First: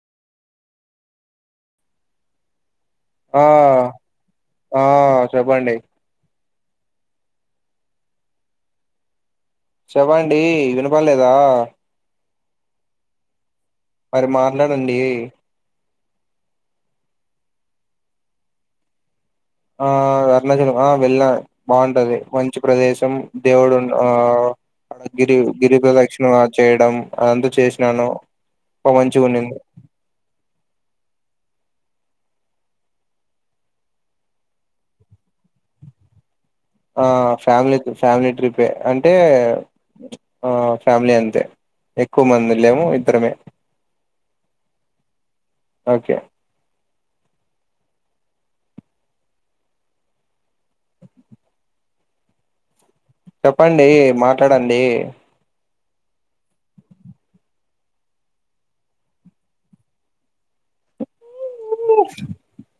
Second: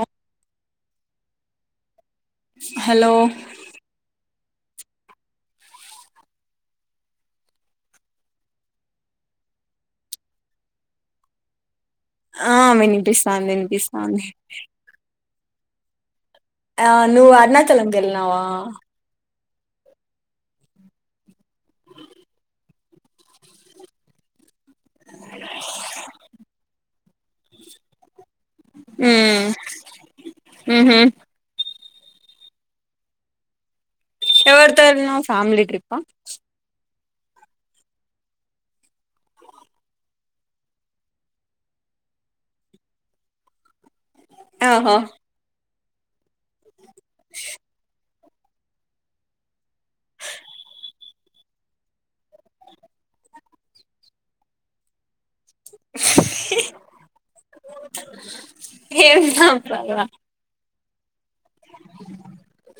అ hello ఆ ఆ చెప్పండి చెప్పండి వినపడలేదా ఆ వినిపిస్తాది వినిపిస్తాది మరి మాట్లాడండి ఆ నువ్వు అరుణాచలం కి వెళ్నావా ఆ అరుణాచలం ఆ వెళ్ళా బాగుంటది మంచి ప్రదేశం దేవుడు ఆ గిరి గిరిపదక్షిణ చేయడం అదంతా చేసినాను ఒ మంచిగా ఉమ్ ఉన్నింది ఉహు ఎవరితో వెళ్ళినావ్ ఫ్యామిలీ ట్రిప్ ఆ ఆ ఫ్యామిలీ ఫ్యామిలీ ట్రిప్యే అంటే ఆ ఫ్యామిలీ అంతే ఎక్కువ మంది లేము ఇద్దరమే ఆహో ఓకే చెప్పండి మాట్లాడండి ఏం చెప్పాలా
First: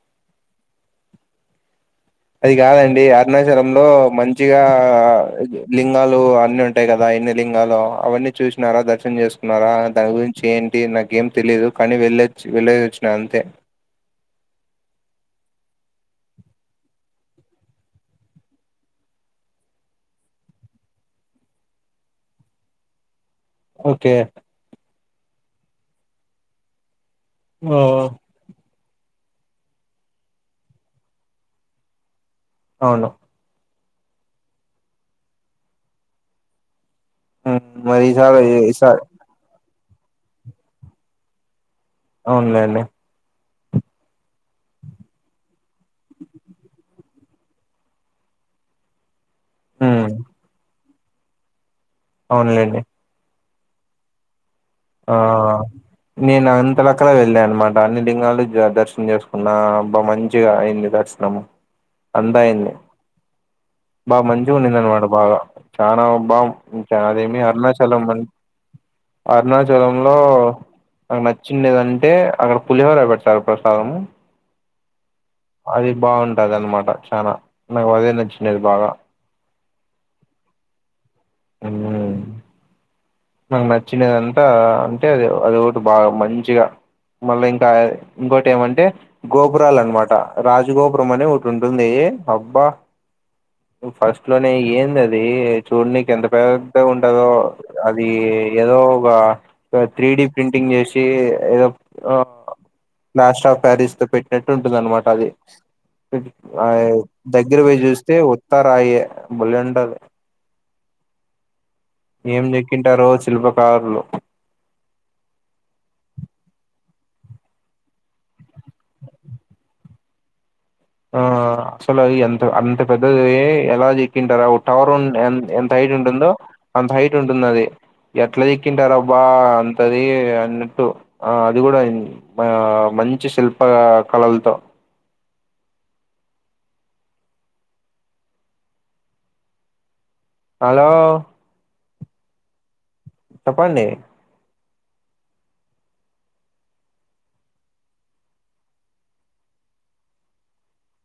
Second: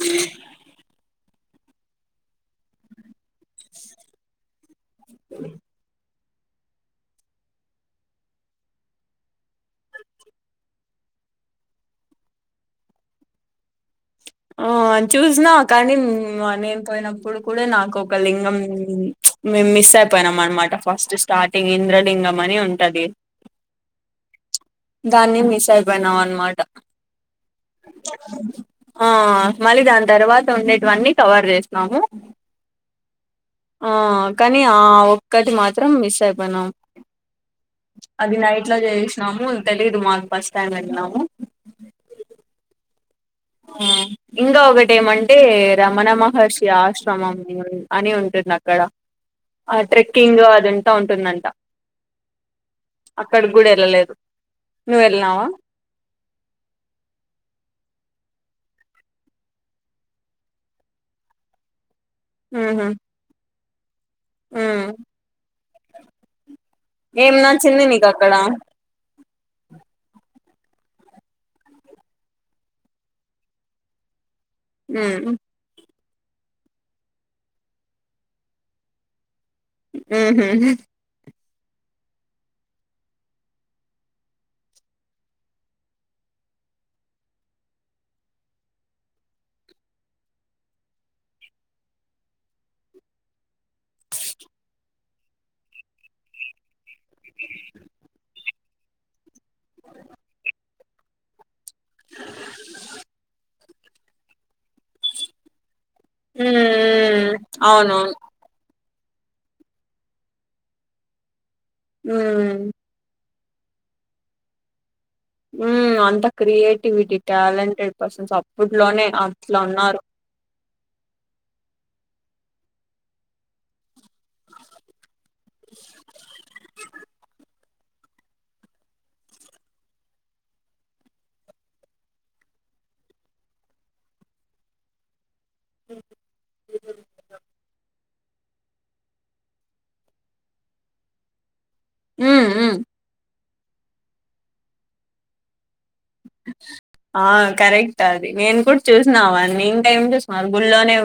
అ అది కాదండి అరుణాచలామ్లో మంచిగా లింగాలు అన్ని ఉంటాయి కదా ఎన్ని లింగా అవన్నీ చూసినారా దర్శనం చేసుకున్నారా దాని గురించి ఏంటి నాకు ఏం తెలియదు కానీ వెళ్ళచ్చ వెళ్ళొచ్చిన అంతే ఆ చూసినా కానీ నేను పోయినప్పుడు కూడా నాకు ఒక లింగం మిస్ మస్ అయిపోయినాం అనమాట ఫస్ట్ స్టార్టింగ్ ఇంద్రలింగం అని ఉంటది ఓకే దాన్ని మిస్ అయిపోయినాం అన్నమాట ఓ మళ్ళీ దాని తర్వాత ఉండేటివన్నీ కవర్ చేసన్నాాము అవును ఆ కానీ ఆ ఒక్కటి మాత్రం మిస్ అయిపోయినాం హ్మ్. మరి అది ఈసారి నైట్లా ఈసారి చేసినాము తెలీదు మాకు బస్టాండ్ వెళ్ళినాము అవునులేండి ఇంకా ఒకటేమంటే రమణ మహర్షి ఆశ్ ఆశ్రమం అని ఉంటుంది అక్కడ ఆ హ్మ్. ట్రెక్కింగ్ అదంతా ఉంటుందంట అవునులేండి అక్కడికి కూడా వెళ్ళలేదు నువ్వు ఆ వెళ్ళినావా నేను అంతలక్కడ వెళ్ళా అనమాట అన్ని లింగాలు దర్శనం చేసుకున్నా బా మంచిగా అయింది దర్శనము అంతా అయింది ఉహు బా మంచిగా ఉ ఉండింది అనమాట బాగా చానా బా ఇంకా ఏం అదేమి నచ్చింది అరుణాచలం నీకు అని అక్కడ అరుణాచలంలో అక్కడ నచ్చిండేదంటే అక్కడ పులిహోర పెడతారు ప్రసాదము హ్మ్ అది బావుంటది అన్నమాట చానా నాకు అదే నచ్చినది బాగా ఊహూ హ్మ్ నాకు నచ్చినదంతా అంటే అది అది ఒకటి బాగా మంచిగా మళ్ళీ ఇంకా ఇంకోటి ఏమంటే గోపురాల అన్నమాట రాజగోపురం అని ఒకటి ఉంటుంది ఉంటే అబ్బా ఫస్ట్ లోనే ఏంది అది చూడనీకి ఎంత పెద్దగా ఉంటదో అ అది ఏదో ఒక త్రీ డి ప్రింటింగ్ చేసి ఏదో ఆ ప్లాస్టర్ ఆఫ్ ప్యారిస్ తో పెట్టినట్టు ఉంటుంది అన్నమాట అది ఉ ఆ దగ్గర పోయి అవునవును చూస్తే ఉత్త రాయే భలేఉంటది ఉ ఏం చెక్కింటారో శిల్పకారులు హ్మ్ అంత క్రియేటివిటీ టాలెంటెడ్ పర్సన్స్ అప్పుట్లోనే అట్లా ఉన్నారు ఆ అసలు అది ఎంత అంత పెద్దది ఎలా చెక్కింటారో టవర్ ఎంత హైట్ ఉంటుందో అంత హైట్ ఉంటుంది అది ఎట్లా చెక్కింటార అబ్బా అంతది అన్నట్టు ఆ అది కూడా అయింది ఆ మంచి శిల్ప కళలతో హలో హ్మ్ మ్మ్ చెప్పండి ఆ కరెక్ట్ అది నేను కూడా చూసినా వాన్ని నేన్ టైం చూసినా గుళ్ళో నే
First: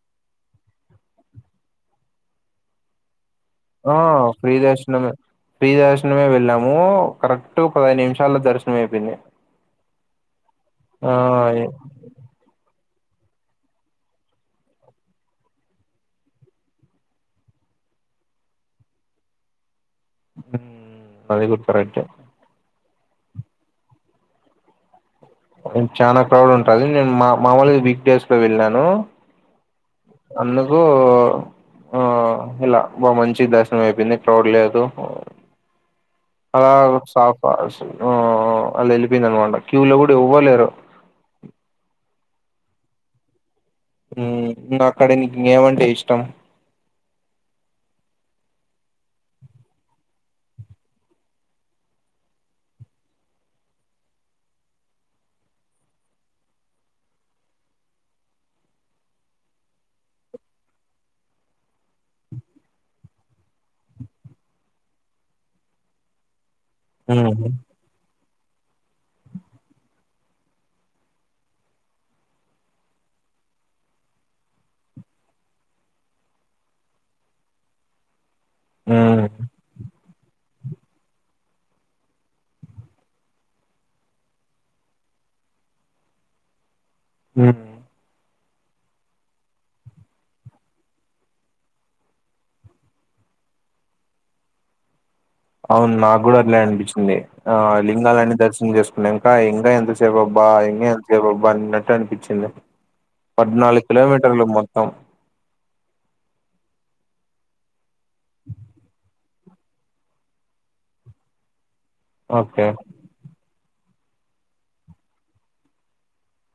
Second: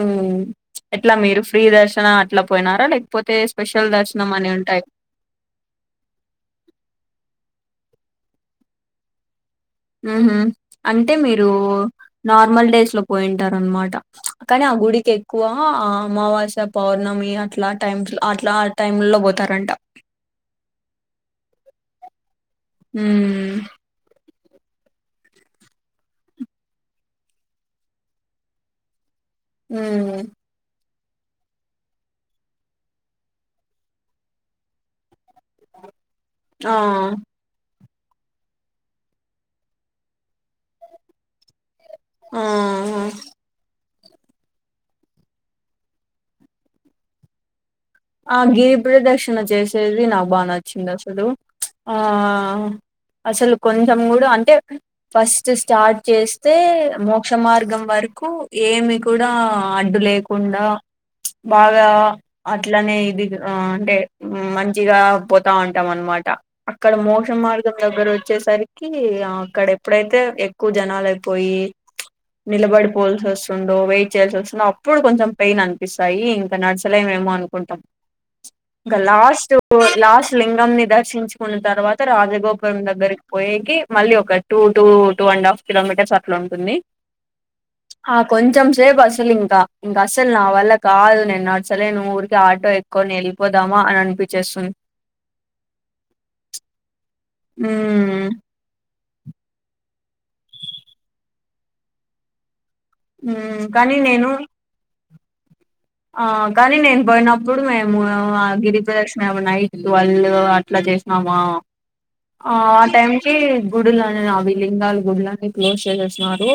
ఎట్లా మీరు ఫ్రీ దర్శన అట్లా పోయినారా లేకపోతే స్పెషల్ ఆ దర్శనం అని ఫ్రీ ఉంటాయి దర్శనమే ఫ్రీ దర్శనమే వెళ్ళాము కరెక్ట్ క్ట్ పది నిమిషాల్లో దర్శనం అయిపోయింది ఊహూ ఆ అంటే మీరు నార్మల్ డేస్ లో పోయింటార అన్నమాట కానీ ఆ గుడికి ఎక్కువ అమావాస్య పౌర్ణమి అట్లా టైం అట్లా ఆ టైమ్లో లో పోతారంట అది కూడా కరెక్ట్ హ్మ్ అక్కడ చానా క్రౌడ్ ఉంటుంది నేను మా మామూలుగా వీక్ డేస్ లో వెళ్ళాను ఉమ్ ఎందుకు ఆ ఇలా బా మంచి దర్శనం అయిపోయింది క్రౌడ్ లేదు ఆ అఆగు సాఫస్ ఓ ఆలు ఎలిపెన్ తర్వాత క్యూలో కూడ ఎవవలేరు ఆహా ఊ అక్కడ నీకు ఏం అంటే ఇష్టం ఆ గిరి ప్రదక్షిణ చేసేది నాకు బాగా నచ్చింది అసలు ఆ అసలు కొంచెం కూడా అంటే ఫస్ట్ స్టార్ట్ చేస్తే మోక్ష మార్గం వరకు కు ఏమి కూడా అడ్డు లేకుండా ప్చ్ బాగా అట్లనే ఇది అంటే మంచిగా పోతా అంటాం అనమాట అక్కడ మోసం మార్గం దగ్గర వచ్ వచ్చేసరికి అక్కడ ఎప్పుడైతే ఎక్కువ జనాలయిపోయి నిలబడి పోల్సి వస్తుండో వెయిట్ చేయాల్సి వస్తుండో అప్పుడు కొంచెం పెయిన్ అనిపిస్తాయి ఇంకా నడచలేమేమో అను ఉంటాం ఇంకా లాస్ట్ లాస్ట్ లింగం ని దర్శించుకున్న తర్వాత రాజగోపురం దగ్గరకి పోయకి మళ్ళీ ఒక two two two and half kilometres అలా ఉంటుంది ఊ కొంచం సేపు అసలు ఇంకా ఇంకా అసలు నా వళ్ళ కాదు నేన్ నడుసలేను ఊరు ఇగ ఆటో ఎక్కుకొని వెళ్ళిపోదామా అని అనిపిచేస్తుంది అవును నా కూడాూ అట్లనే అనిపించింది ఆ ఉమ్ లింగాలాన్ని దర్శనం చేసుకున్నా ఇంకా ఎందుక్ దె బాబ్బా ఇంక ఎంతసేపు బబ్బా అన్నట్టు అనిపించింది ఉమ్ పద్నాలుగు కానీ నేను కిలోమీటర్లు మొత్తం ఆ కానీ నేను పోయినప్పుడు మేము ఆ గిరి ప్రదక్ష మేము నైట్ ట్వల్ అట్లా చేసినామా ఆ ఓకే టైంకి గుడులనే అవి లింగాల గుడులన్న క్లోజ్ చేసేస్తున్నారు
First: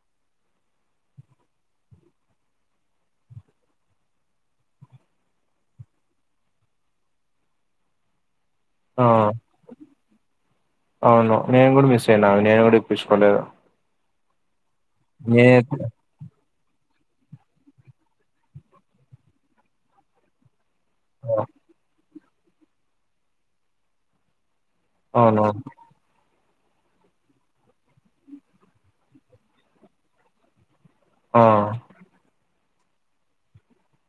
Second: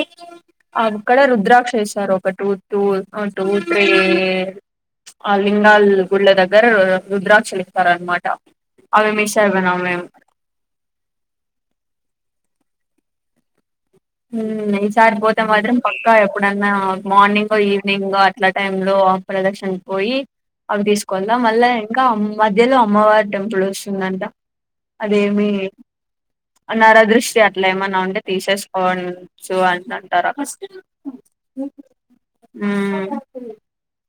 ఆక్కడ రుద్ర్రాక్ష ఏసారు ఒక టు టు ఆ టు త్రీ ఏడు ప్చ్ ఆ లింగాల్ గుళ్ల దగ్గర రుద్రాక్షలిస్తార అనమాట ఆ అవి మిస్ ఐ పోయినం మేం అవును నేను కూడా మిస్ అయినా నేను కూడా ఇప్పించుకోలేదు ఉమ్ ఈ సారి పోతే మాత్రం నేను పక్క ఎప్పుడన్నా మార్నింగ్ ఈవినింగ్ అట్లా టైమ్ లో ప్రదర్శన పోయి అవి తీసుకోళ్ల మళ్ళా ఇంకా మధ్యలో అమ్మవారి టెంపుల్ వస్తుందంట అవును అదేమి నర దృష్టి అట్లా ఏమన్నా ఉంటే తీసేసు వన్ చు అని అంట అంటార ఫస్ట్ ఆ ఊ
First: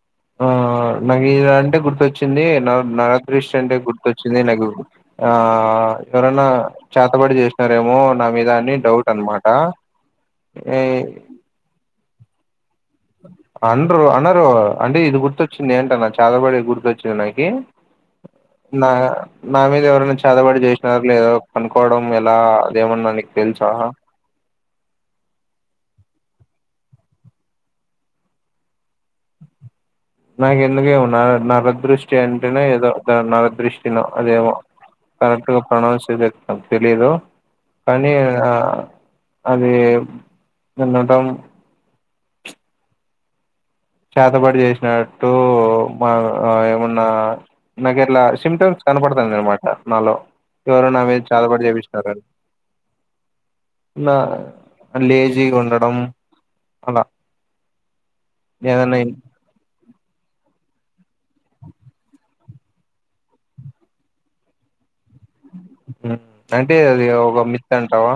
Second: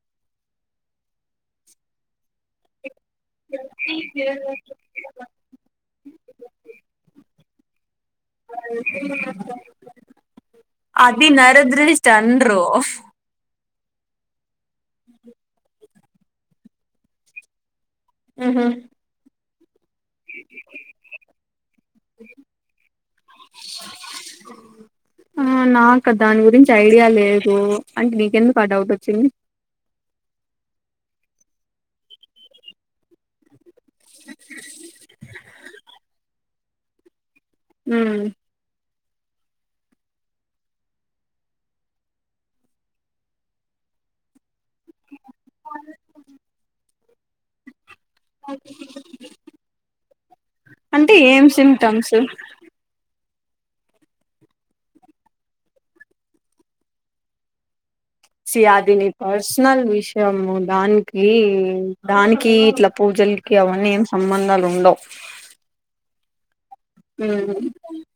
ఆ నాకు ఇడ అంటే గుర్తొచ్చింది నాక్ నాక్ బ్రష్ అంటే గుర్తొచ్చింది నాకు ఆ ఎవరైనా చేతబడి చేసినారేమో నా మీద అన్ని డౌట్ అనమాట ఈ చండ్రు అండ్రు అనరు అంటే ఇది గుర్తొచ్చింది అంటన చాతబడి గుర్తొచ్చింది నాకి ఉహు నా నా మీద ఎవరు చేతబడి చేసినారు లేద కనుకోవడం ఎలా అదేమన్నా నీకు తెల్సా ఆ నాకు దాని గురించి ఐడియా లేదు అంటే నీకెందుకు ఆ డౌట్ వ నాకు ఎందుకే నా నా నరదృష్టి అంటేనే ఏదో నరదృష్టినో అదేమో కరెక్ట్ గా ప్రణౌన్స్ ద తెలీయదు కానీ ఉమ్ అది ఉండటం చేతబడి చేసినట్టు మా ఏమన్నా నాక అట్లా సిమ్టమ్స్ కనపడతాంది అనమాట నాలో ఎవరన్న అంటే వోయి ఏం చాతబడి చేపిచినారా సిమ్టమ్స్ అని నా లేజి గా వుండడం అలా సీ ఆది ఏదన్నా నీ పర్సనల్ విష్ యము దానికి దానికి ఇట్లా పూజలకి అవన్నీ ఏం సంబంధాలు ఉండవు మ్ అంటే అది ఒక ఉమ్ మిత్ అంటావా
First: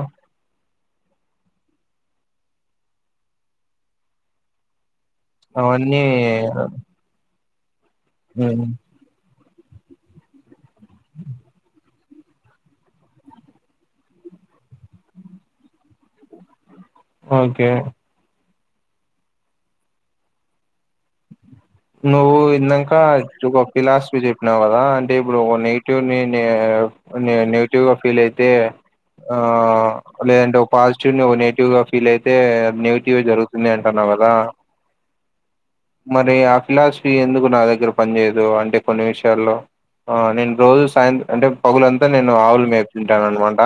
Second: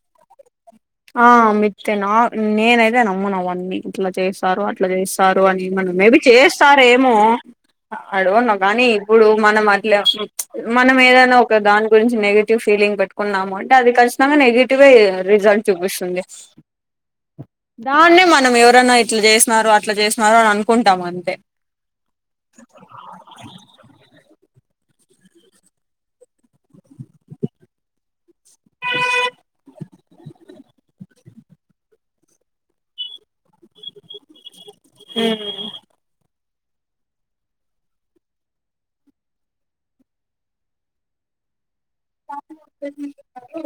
ఆ మిత్తె నా నేనైతే నమ్మను అవన్నీ ఇట్లా చేసారు అట్లా చేస్ రూ అని మనం అవన్నీ మేబి చేస్తారేమో ఐ డోంట్ నో ఉమ్, కాని ఇప్పుడు మనం అట్లా మనం ఏదైనా ఒక దాని గురించి నెగటివ్ ఫీలింగ్ పెట్టుకున్నాము అంటే అది ఖచ్చితంగా నెగెటివే రిజల్ట్ చూపిస్తుంది ఓకే దాన్నే మనం ఎ రన్నా ఇట్లా చేసినారు అట్ల చేసినారు అని అను నువ్వు ఇందాంక ఫిలాసఫీ చెప్ నావు కదా అంటే ఇప్పుడు నెగిటివ్ నీ నెగిటివ్ గా ఫీల్ అ తే ఆ లేదంటే ఒక పాజిటివ్ నెగ టివ్ గా ఫీల్ అయితే నెగిటివ్ జరుగుతుంది అంటన్నవ్ కదా మ్ మరి ఆ ఫిలాసఫీ ఎందుకు నా దగ్గర పని చేయదు అంటే కొన్ని విషయాల్లో ఆ నేను రోజు సాయంత్రం అంటే పగులంతా నేను ఆవులు మేపు తుంటాను అనమాట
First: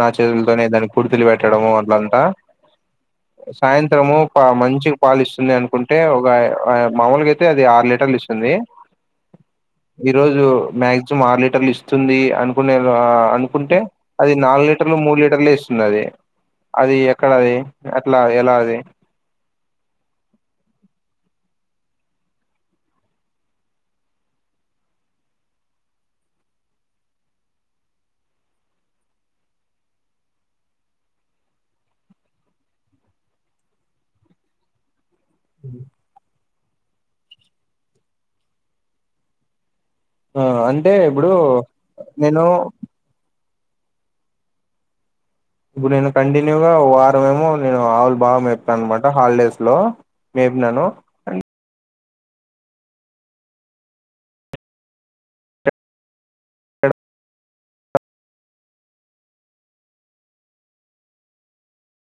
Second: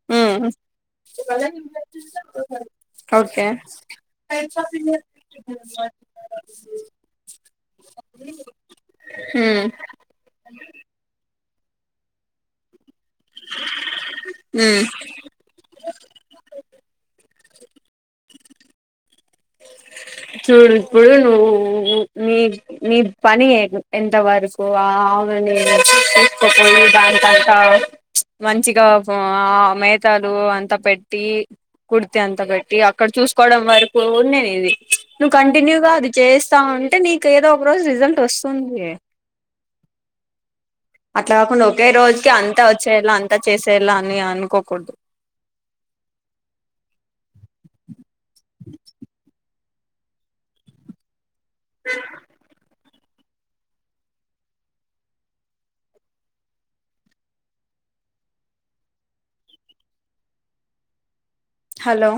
నా చేతులతోనే దానికి కుడితీలు పెట్టడము అట్లాంత ఓకే సాయంత్రము పా మంచి పాలిస్తుంది అనుకుంటే ఒక ఆ మామూలుగా అయితే అది ఆరు లీటర్లు ఇస్తుంది ఉమ్ ఈరోోజు మాక్సిమం ఆరు లీటర్లు ఇస్తుంది అనుకునే అనుకుంటే అది నాలుగు ఉమ్ లీటర్లు మూడు లీటర్లే ఇస్తుంది అది అది ఎక్కడది ఎట్లా ఎలా అది చూడు ఇప్పుడు నువ్వు మీ నీ పని ఎంత వరకు ఆ [unintelligible] మంచిగా ఆ మేతాలు అంత పెట్టి కుడితి అంతా పెట్టి అక్కడ చూసుకోవడం వరకు ఉంది నీది నువ్వు కంటిన్యూగా అది చేస్తావుంటే నీకు ఏదో ఒక రోజు రిజల్ట్ వస్తుంది ఆ అం అట్లా కాకుండా ఒకే రోజుకి అంతా వచ్చేలా అంతా చేసేయాలా అని అనుకోకూడదు ఇప్పుడు నేను కంటిన్యూగా వారమ ఏమో నేను ఆవులు బాగ మేప్తా అనమాట హాలిడేస్ లో మేబి నేను స హలో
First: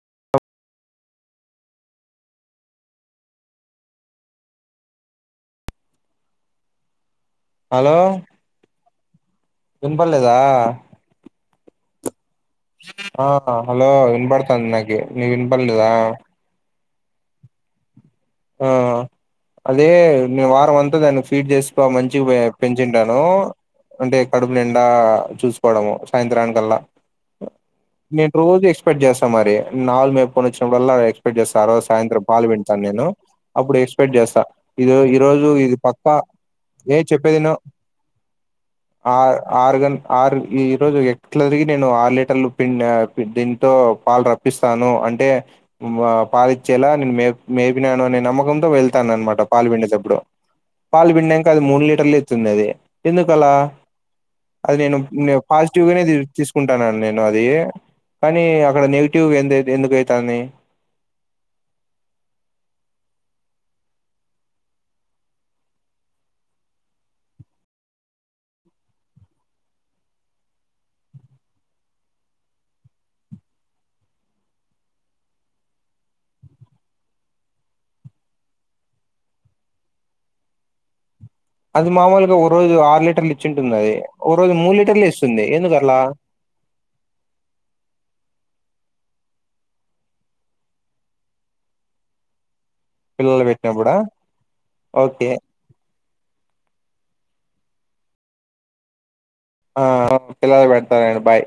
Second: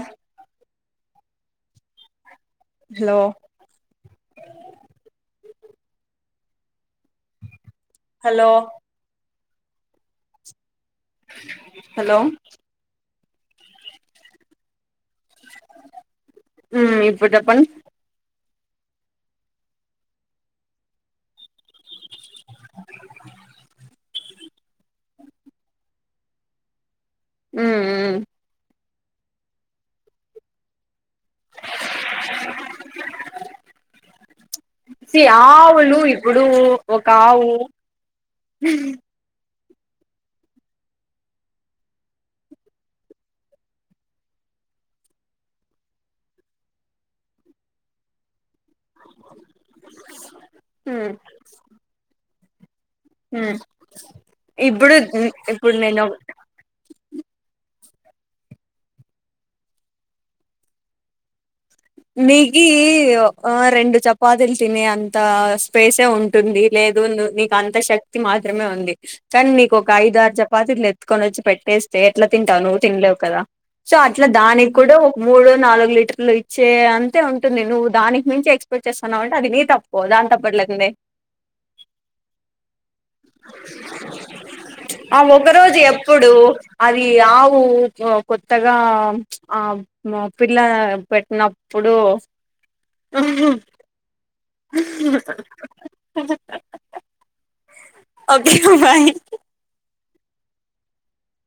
హలో హలో వినపడలేదా హలో ఆ హలో విన్బాడతాంది నాకి నీకు వినపల్లేద ఉమ్ ఇప్పుడు చెప్పండి ఆ అదే నేను వారం అంతా దాన్ని ఫీడ్ జేసి ప మంచిగ పెంచింటాను అంటే కడుపు నిండా చూసుకోవడము సాయంత్రానికల్లా నేన్ రోజు ఎక్స్పెక్ట్ చేస్తా మరి నాలుగు మేపుకొని వచ్చినప్పుడుల్లా ఎక్ పెట్టేస్తారు సాయంత్రం పాలు పిండుతాను నేను అప్పుడు ఎక్స్పెక్ట్ జేస్తా ఇది సి ఈరోజు ఇది ఆవులు పక్కా ఏ చెప్పేదినూ హ ఆరు గన్ ఆరు ఈ రోజు ఎట్లతిరిగి నేను ఆరు లీటర్లు పిండా దీంతో పాలు ర ప్పిస్తాను అంటే మా పాలిచ్చేలా నిన్ను మేప్ పినాను అనే నమ్మకంతో వెళ్తానన్నమాట పాలు పిండేటప్పుడు హ్మ్ పాలు పిండినంక అది మూడు లీటర్లే ఇత్ త్తుందది ఎందుకలా హ్మ్ అది ఇప్పుడు నేను ఇప్పుడు నేను పాజిటివ్గనే తి తీసుకుంటానను నేను అది కనీ అక్కడ నెగిటివ్ ఎందె ఎందుకయితాందది మీకి రెండు చపాతీలు తినే అంత స్పేసే ఉంటుంది లే లేగువుళ్లు నీకు అంత శక్తి మాత్రమే ఉంది, కనీ నీకు ఒక ఐదరు చపాతిలు ఎత్తుకొనొచ్చి పెట్టేస్ తె ఎట్ల తింటావు నువ్వు తినలేవు కదా సో అట్లా దానిక్కుడ ఒక మూడో నాలుగు లీటర్లు ఇచ్ చ్చే అంతే ఉంటుంది నువ్వు దానికి మించి ఎక్స్పెక్ట్ చేస్తున్నావంటే అది నీ తప్పు దాని తప్పేట్లైతుంది అది మామూలుగా ఓ రోజు ఆరు లీటర్లు ఇచ్చింటుందది, ఓ రోజు మూడు లీటర్లు ఆ ఇస్తుంది ఒక రోజు ఎందుకట్లా ఎప్పుడు అది ఆవు కొత్తగా ఇగా ఆ పిల్ల పెట్టినప్పుడు పిల్లలు పెట్టినప్పుడా ఓకే ఆఓ ఒకే బాయ్ ఆ ఆ పిల్లలను పెడ్తా బాయ్